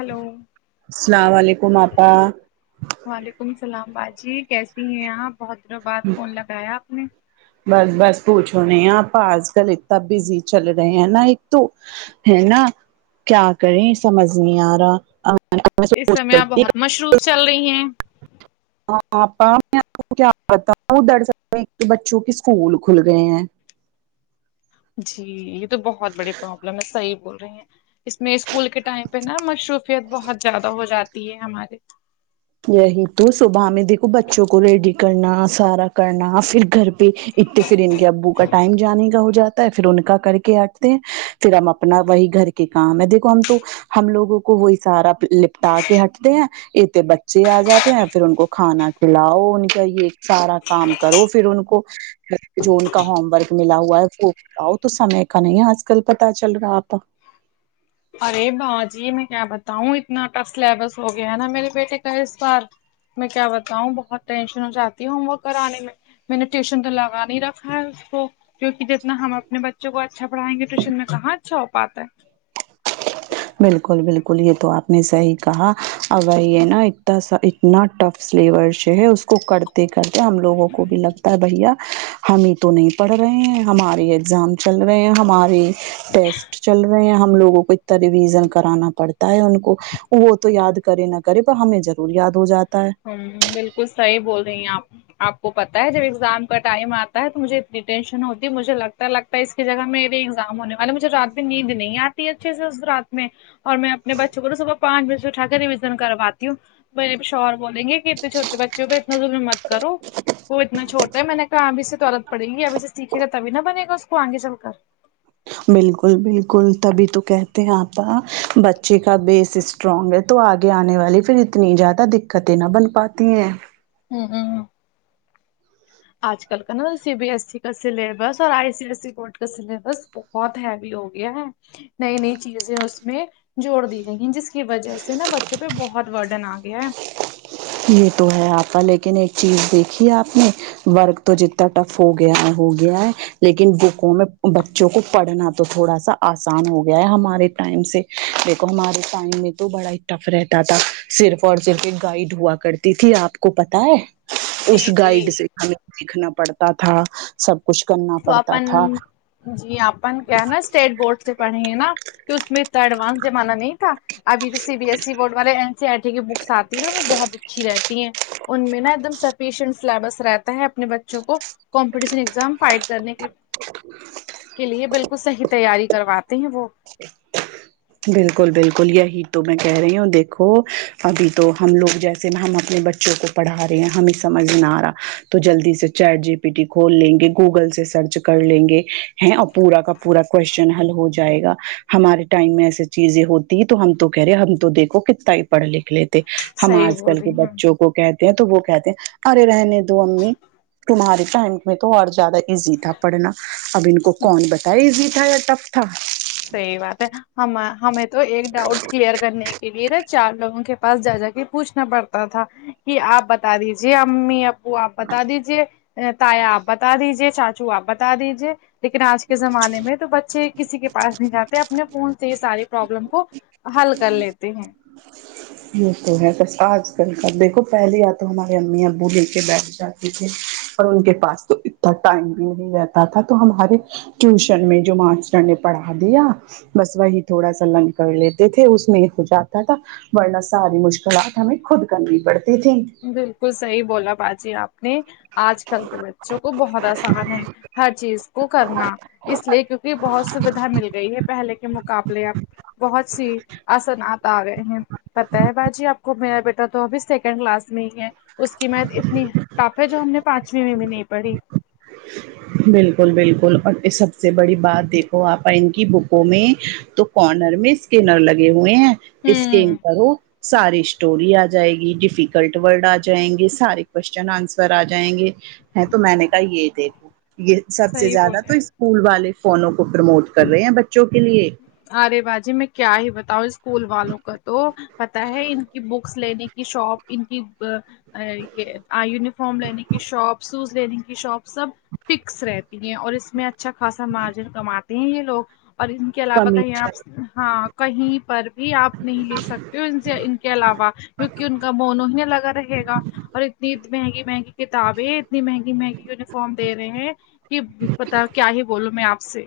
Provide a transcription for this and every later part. hello السلام علیکم آپا وعلیکم اسلام باجی کیسی ہیں آپ بہت دنوں بعد فون لگایا آپ نے بس بس پوچھو نہیں آپا آج کل اتنا بزی چل رہے ہیں نا ایک تو ہے نا کیا کریں سمجھ نہیں آ رہا میں اس سوچ سمے رہی آپ تھی بہت کہ مشروف چل رہی ہیں آپ میںپ کیا [unintelligible] پتا وہ او [unintelligible] در سکتا بچوں کے اسکول کھل گئے ہیں جی یہ تو بہت بڑی پرابلم ہے صحیح بول رہی ہیں اس میں اسکول کے ٹائم پہ نا مشروفیت بہت زیادہ ہو جاتی ہے ہمارے یہی تو صبح میں دیکھو بچوں کو ریڈی کرنا سارا کرنا پھر گھر پہ اتے پھر ان کے ابو کا ٹائم جانے کا ہو جاتا ہے پھر ان کا کر کے ہٹتے ہیں پھر ہم اپنا وہی گھر کے کام ہے دیکھو ہم تو ہم لوگوں کو وہ اشارہ لپٹا کے ہٹتے ہیں یہ تو بچے چے آ جاتے ہیں پھر ان کو کھانا کھلاؤ ان کا یہ سارا کام کرو پھر ان کو جو ان کا ہوم ورک ملا ہوا ہے وہ آؤ تو سمے کا نہیں آج کل پتا چل رہا آپا ارے باجی میں کیا بتاؤں اتنا ٹف سلیبس ہو گیا نا میرے بیٹے کا اس بار میں کیا بتاؤں بہت ٹینشن ہو جاتی ہے ہوم ورک کرانے میں میں نے ٹیوشن تو لگا نہیں رکھا ہے اس کو کیونکہ جتنا ہم اپنے بچوں کو اچھا پڑھائیں گے ٹیوشن میں کہاں اچھا ہو پاتا ہے بالکل بالکل یہ تو آپ نے صحیح کہا اگر یہ نا اتنا سا اتنا ٹف سلیبرش ہے اس کو کرتے کرتے ہم لوگوں کو بھی لگتا ہے بھیا ہمیں تو نہیں پڑھ رہے ہیں ہمارے اگزام چل رہے ہیں ہمارے ٹیسٹ چل رہے ہیں ہم لوگوں کو اتنا ریویزن کرانا پڑتا ہے ان کو وہ تو یاد کرے نہ کرے پر ہمیں ضرور یاد ہو جاتا ہے ہمم بالکل صحیح بول رہی ہیں آپ آپ کو پتا ہے جب ایگزام کا ٹائم آتا ہے تو مجھے اتنی ٹینشن ہوتی ہے مجھے لگتا اس کی جگہ میری ایگزام ہونے والے مجھے رات میں نیند نہیں آتی ہے اچھے سے اس رات میں اور میں اپنے بچوں کو نا صبح پانچ بجے سے اٹھا کے ریویزن کرواتی ہوں [unintelligible] شوہر بولیں گے کہ اتنے چھوٹے بچوں پہ اتنا ظلم مت کرو وہ اتنا چھوٹا ہے میں نے کھا ابھی سے عادت پڑے گی ابھی سے سیکھے گاتبھی نہ بنے گا اس کو آگے چل کر بالکل بالکل تبھی تو کہتے ہیں اپا بچے کا بیس اسٹرانگ ہے تو آگے آنے والی پھر اتنی زیادہ دقتیں نہ بن پاتی ہیں ہوں آج کل کا نا سی بی ایس س کا سلیبس اور I C I S C board کا سلیبس بہت ہیوی ہو گیا ہے نئی نئی چیزیں اس میں جوڑ دی گئی ہیں جس کی وجہ سے نا بچوں پہ بہت ورڈن آ گیا ہے یہ تو ہے اپا لیکن ایک چیز دیکھی ہے آپ نے ورک تو جتنا ٹف ہو گیا ہے ہو گیا ہے لیکن بکوں میں بچوں کو پڑھنا تو تھوڑا سا آسان ہو گیا ہے ہمارے ٹائم سے دیکھو ہمارے ٹائم میں تو بڑا ہی ٹف رہتا تھا صرف اور صرف گائڈ ہوا کرتی تھی آپ کو پتا ہے اس جی گائڈ جی سے سیکھنا پڑتا تھا سب کچھ کرنا تو پڑتا اپن تھا جی اپن کیا ہے نا اسٹیٹ بورڈ سے پڑھیں ہیں نا تو اس میں اتنا ایڈوانس جمانہ نہیں تھا ابھی جو C B S C board والے این سی آر ٹی کی بکس آتی ہیں نا وہ بہت اچھی رہتی ہیں ان میں نا ایک دم سفیشنٹ سلیبس رہتا ہے اپنے بچوں کو کمپٹیشن ایگزام فائٹ کرنے کے لیے بالکل صحیح تیاری کرواتے ہیں وہ ج بالکل بالکل یہی تو میں کہہ رہی ہوں دیکھو ابھی تو ہم لوگ جیسے ہم اپنے بچ چوں کو پڑھا رہے ہے ہمیں سمجھ میں ا رہا تو جلدی سے چیٹ جی پی ٹی کھول لیں گے گوگل سے سرچ کر لیں گے ہیں اور پورا کا پورا کوشچن حل ہو جائے گا ہمارے ٹائم میں ایسی چیزیں ہوتی تو ہم تو کہہ رہے ہم تو دیکھو کتتا ہی پڑھ لیتے ہم صحیح آج بول کل رہی کے ہیں بچوں کو کہتے ہیں تو وہ کہتے ہیں ارے رہنے دو امی تمہارے ٹائم میں تو اور زیادہ ایزی تھا پڑھنا اب ان کو کون بتاے ایزی تھا یا ٹف تھا صحیح بات ہے ہم ہمیں تو ایک ڈاؤٹ کلیئر کرنے کے لیے چار لوگوں کے پاس جا جا کے پوچھنا پڑتا تھا کہ آپ بتا دیجیے امی اب و آپ بتا دیجے تایا آپ بتا دیجے چاچو آپ بتا دیجے لیکن آج کے زمانے میں تو بچے کسی کے پاس نہیں جاتے اپنے فون سے یہ ساری پرابلم کو حل کر لیتے ہیں یہ تو ہے بس آج کل کا دیکھو پہلے یا تو ہمارے امی ابو لے کے بیٹھ جاتے اور ان کے پاس تو اتنا ٹائم بھی نہیں رہتا تھا تو ہمارے ٹیوشن میں جو ماسٹر نے پڑھا دیا بس وہی تھوڑا سا لرن کر لیتے تھے اس میں ہو جاتا تھا ورنہ ساری مشکلات ہمیں خود کرنی پڑتی تھیں بالکل صحیح بولا باجی آپ اپنے آج کل کے بچوں کو بہت آسان ہے ہر چیز کو کرنا اس لیے کیونکہ بہت سویدھا مل گئی ہے پہلے کے مقابلے اب بہت سی اثرات آ گئے ہیں پتا ہے باجی آپ کو میرا بیٹا تو ابھی سیکنڈ کلاس نہیں ہے اس کی میں اتنی ٹاپ ہے جو ہم نے پانچویں میں بھی نہیں پڑھی بالکل بالکل اور سب سے بڑی بات دیکھو آپ ان کی بکوں میں تو کارنر میں اسکینر لگے ہوئے ہیں اسکین ہوں کرو ساری اسٹوری آ جائے گی ڈیفیکلٹ ورڈ آ جائیں گے سارے کوشچن آنسر آ جائیں گے میں تو میں نے کہا یہ دیکھ یہ سب سے صحیح زیادہ تو بولے اسکول والے فونوں کو پروموٹ کر رہے ہیں بچوں کے لیے ارے باجی میں کیا ہی بتاؤ اسکول والوں کا تو پتاہ ہے ان کی بکس لینے کی شاپ ان کی یہ یونیفارم لینے کی شاپ سوز لینے کی شاپ سب فکس رہتی ہیں اور اس میں اچھا خاصا مارجن کماتے ہیں یہ لوگ اور کے علاوہ کہیں کمیشن آپ ہاں کہیں پر بھی آپ نہیں لے سکتے ہو سے ان کے علاوہ کیونکہ ان کا مون ہی لگا رہے گا اور اتنی مہنگی مہنگی کتابیں اتنی مہنگی مہنگی یونیفارم دے رہے ہیں کہ پتا کیا ہی بولو میں آپ سے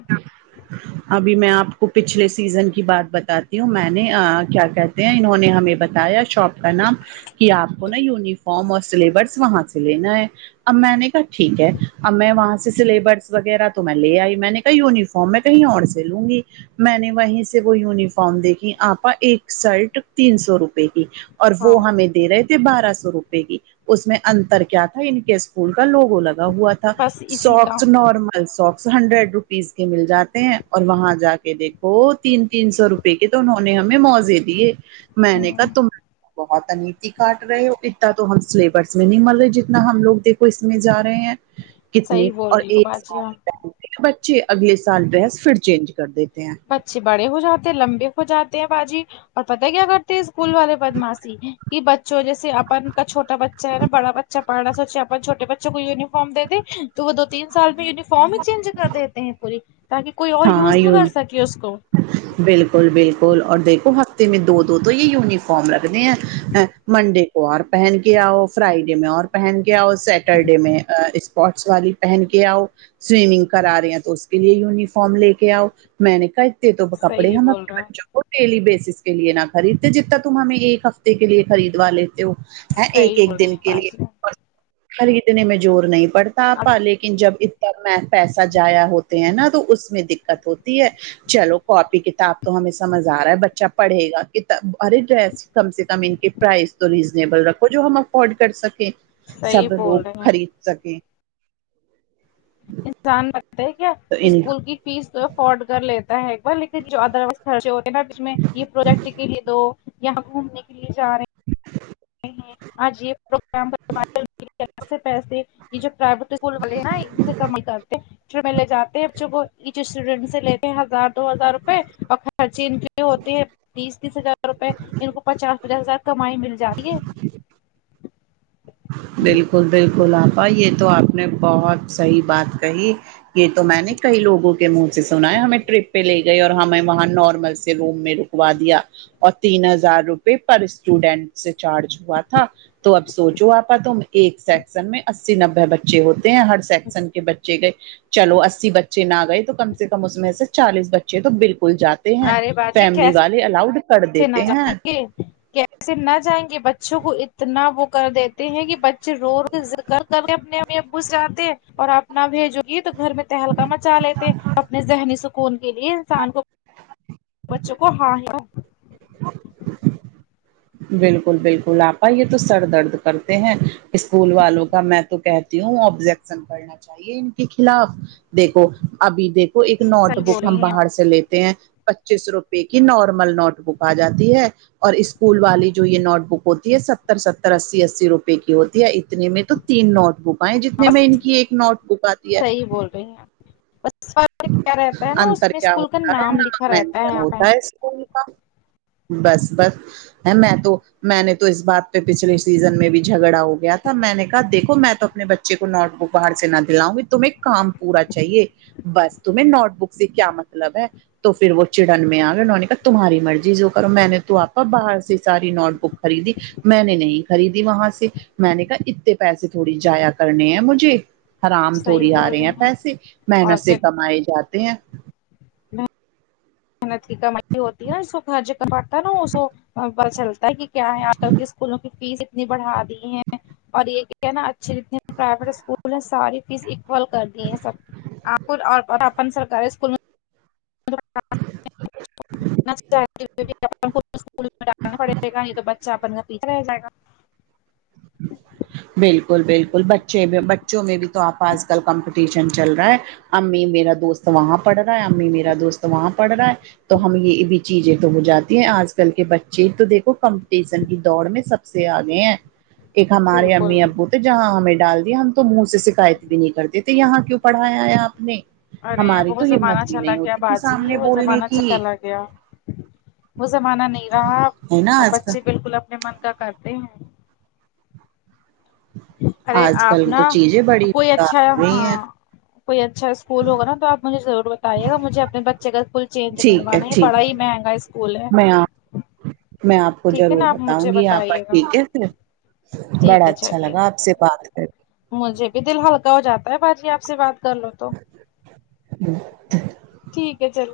ابھی میں آپ کو پچھلے سیزن کی بات بتاتی ہوں میں نے کیا کہتے ہیں انہوں نے ہمیں بتایا شاپ کا نام کہ آپ کو نا یونیفارم اور سلیبس وہاں سے لینا ہے اب میں نے کہا ٹھیک ہے اب میں وہاں سے سلیبس وغیرہ تو میں لے آئی میں نے کہا یونیفارم میں کہیں اور سے لوں گی میں نے وہیں سے وہ یونیفارم دیکھی آپا ایک سرٹ تین سو روپے کی اور ہاں وہ ہمیں دے رہے تھے بارہ سو روپئے کی اس میں انتر کیا تھا ان کیس اسکول کا لوگو لگا ہوا تھا بس اسی کا six normal socks hundred rupees کے مل جاتے ہیں اور وہاں جا کے دیکھو تین تین سو روپئے کے تو انہوں نے ہمیں موزے دیے میں ہ نے کہا تم بہت انیتی کاٹ رہے ہو تو ہم سلیبس میں نہیں مل رہے جتنا ہم لوگ دیکھو اس میں جا رہے ہیں کتنے صحیح بول اور رہی ہو ایک باجی ہاں سال بچے اگلے سال ڈریس پھر چینج کر دیتے ہیں بچے بڑے ہو جاتے ہیں لمبے ہو جاتے ہیں باجی اور پتہ کیا اگر اسکول والے بدماش کہ بچوں جیسے اپن کا چھوٹا بچا ہے نا بڑا بچا پڑھا سوچ چھٹے بچوں کو ینیفارم دے تو وہ دو تین سال میں یوفا فارم چینج کر دیتے ہیں پوری تاکہ کوئی اور ہاں یوز نہ کر یون سکے اس کو بالکل بالکل اور دیکھو ہفتے میں دو دو تو یہ یونیفارم رگتے ہیں آ منڈے اور پہن کے آؤ فرائیڈے میں اور پہن کے آؤ سیٹرڈے میں اسپٹس والی پہن کے آؤ سوئمنگ کرا رہے ہیں تو اس کے لیے ینیفار فارم لے کے آؤ میں نے کہا اتے تو کپڑے صحیح ہم بول رہے اپنے ہیں بچوں وہ ڈیلی بیسس کے لیے نہ خریدتے جتنا تم ہمیں ایک ہفتے کے لیے خریدوا لیتے ہو ہاں ایک صحیح بول ایک رہے دن ہیں کے لیے باجی خریدنے میں زور نہیں پڑتا آپا آپ لے کن جب اتنا میں پیسہ جایا ہوتے ہیں نا تو اس میں دقت ہوتی ہے چلو کاپی کتاب تو ہمیں سمجھ آرہا ہے بچہ پڑھے گا کتاب ار ڈریس کم سے کم ان کے پرائز تو ریزنیبل رکھو جو ہم افورڈ کر سکیں صحیح سب لوگ بول رہے ہیں خرید سکے انسان رکتا ہے کیا تو ان اسکول کی فیس تو افورڈ کر لی تا ہے ایک بار لیکن جو ادر وائز خرچے ہوتے ہیں نا اس میں یہ پروجیکٹ کے لیے دو یہاں گھومنے کے لیے جا رے آج یہ پروگرام پر [inaudible] سے پیسے یہ جو پرویٹ اسکول والے ہیں نا ان سے کمائی کرتے ٹریپ میں لے جاتے ہے بچو کو ایچ اسٹوڈنٹ سے لیتے ہیں ہزار دو ہزار روپئے اور خرچے ان کے لیے ہوتے ہیں بیس تیس ہزار روپے ان کو پچاس پچاس ہزار کمائی مل جاتی ہے بالکل بالکل آپا یہ تو آپ نے بہت صحیح بات کہی یہ تو میں نے کئی لوگوں کے منہ سے سنا ہے ہمیں ٹریپ پہ لے گئی اور ہمیں وہاں نارمل سے روم میں رکوا دیا اور تین ہزار روپئے پر اسٹوڈنٹ سے چارج ہوا تھا تو اب سونچو آپ پر تم ایک سیکسن میں اسی نوے بچے ہوتے ہیں ہر سیکشن کے بچے گئے چلو اسی بچے نہ گئے تو کم سے کم اس میں سے چالیس بچے تو بالکل جاتے ہیں فیملی والے الاؤڈ کر بچے نہ دیتے جائیں ہیں گے کیسے نہ جائیں گے بچوں کو اتنا وہ کر دیتے ہیں کہ بچ یہ ر ذکر کر کے اپنے امی ابو سے آتے ہیں اور اپ نہ بھیجو یہ تو گھر میں تہلکا مچا لیتے اپنے ذہنی سو کون کے لیے انسان کو بچوں کو ہاں ہی بالکل بالکل آپا یہ تو سر درد کرتے ہیں اسکول والوں کا میں تو کہت ی ہوں آبجیکشن کرنا چاہیے ان کے خلاف دیکھو ابھی دیکھو کو ایک نوٹ صحیح بک بول رہی ہم ہیں باہر سے لیتے ہیں پچیس روپے کی نارمل نوٹ بک آجاتی ہے اور اس اسکول والی جو یہ نوٹ بک ہوتی ہے ستر ستر اسی اسی روپئے کی ہوتی ہے اتنے میں تو تین نوٹ بک اۓ آپ جتنے بس میں ان کی ایک نوٹ بک آتی ہے صحیح بول رہی ہیں اپ [unintelligible] کیا رہتا ہے نا اس انتر میں کیا اسکول کا ہوتا ہے نام لکھا رہتا ہے مینشن یہاں پہ ہوتا اسکول کا بس بس ہں میں تو میں نے تو اس بات پہ پچھلے سیزن میں بھی جھگڑا ہو گیا تھا میں نے کہا دیکھو میں تو اپنے بچے کو نوٹ بک باہر سے نہ دلاؤں گی تمہیں کام پورا چاہیے بس تمہیں نوٹ بک سے کیا مطلب ہے تو پھر وہ چڑن میں آ گئے انہوں نے کہا تمہاری مرضی جو کرو میں نے تو آپا باہر سے ساری نوٹ بک خریدی میں نے نہیں خریدی وہاں سے میں نے کہا اتتے پیسے تھوڑی جایا کرنے ہیں مجھے حرام صحیح تھوڑی آ بول رہے ہیں رہی پیسے اور محنت سے کیا کمائے جاتے ہیں محنت کی کمائی ہوتی ہے نہ اس کو ہر جگہ [unintelligible] [unintelligible] کیا ہے آج کل کے اسکولوں کی فیس اتنی بڑھا دی ہیں اور یہ نا اچھی اتنی پرائیویٹ اسکول انلان ساری فیس اکول کر دی ہے سب آپ اور اپن سرکاری اسکول میں [inaudible] [unintelligible] بالکل بالکل بچے بھی بچوں میں بھی تو آپ آج کل کمپٹیشن چل رہا ہے امی میرا دوست وہاں پڑھ رہا ہے امی میرا دوست وہاں پڑھ رہا ہے تو ہم یہ بھی چیزیں تو ہو جاتی ہیں آج کل کے بچے تو دیکھو کمپٹیشن کی دوڑ میں سب سے آگئے ہیں ایک ہمارے بالکل امی ابو تو جہاں ہمیں ڈال دیا ہم تو منہ سے شکایت بھی نہیں کرتے تھے یہاں کیوں پڑھایا ہے آپ نے ارے ہماری وہ تو زمانہ ہمت بھی چلا نہیں گیا ہوتی تھی باجی سامنے وہ بولنے جمانہ کی چلا گیا وہ زمانہ نہیں رہا اب ہے نا اب آج کل بچے بالکل اپنے من کا کرتے ہیں ارے آج آپ کل نا تو چیزیں بڑی کوئی بکار اچھا ہو رہی ہیں ہاں کوئی اچھا اسکول ہوگا نہ تو آپ مجھے ضرور بتائیے گا مجھے اپنے بچے کا اسکول چینج ٹھیک کروانا ہے یہ ٹھیک بڑا ہی مہنگا اسکول ہے میں آپ میں آپ کو ٹھیک ہے ضرور نا آپ مجھے بتاؤں گی آپا بتائیے گا ٹھیک ہے پھر ٹھیک بڑا ہے اچھا چلیے لگا آپ سے بات کر مجھے بھی دل ہلکا ہو جاتا ہے باجی آپ سے بات کر لو تو ٹھیک ہے چل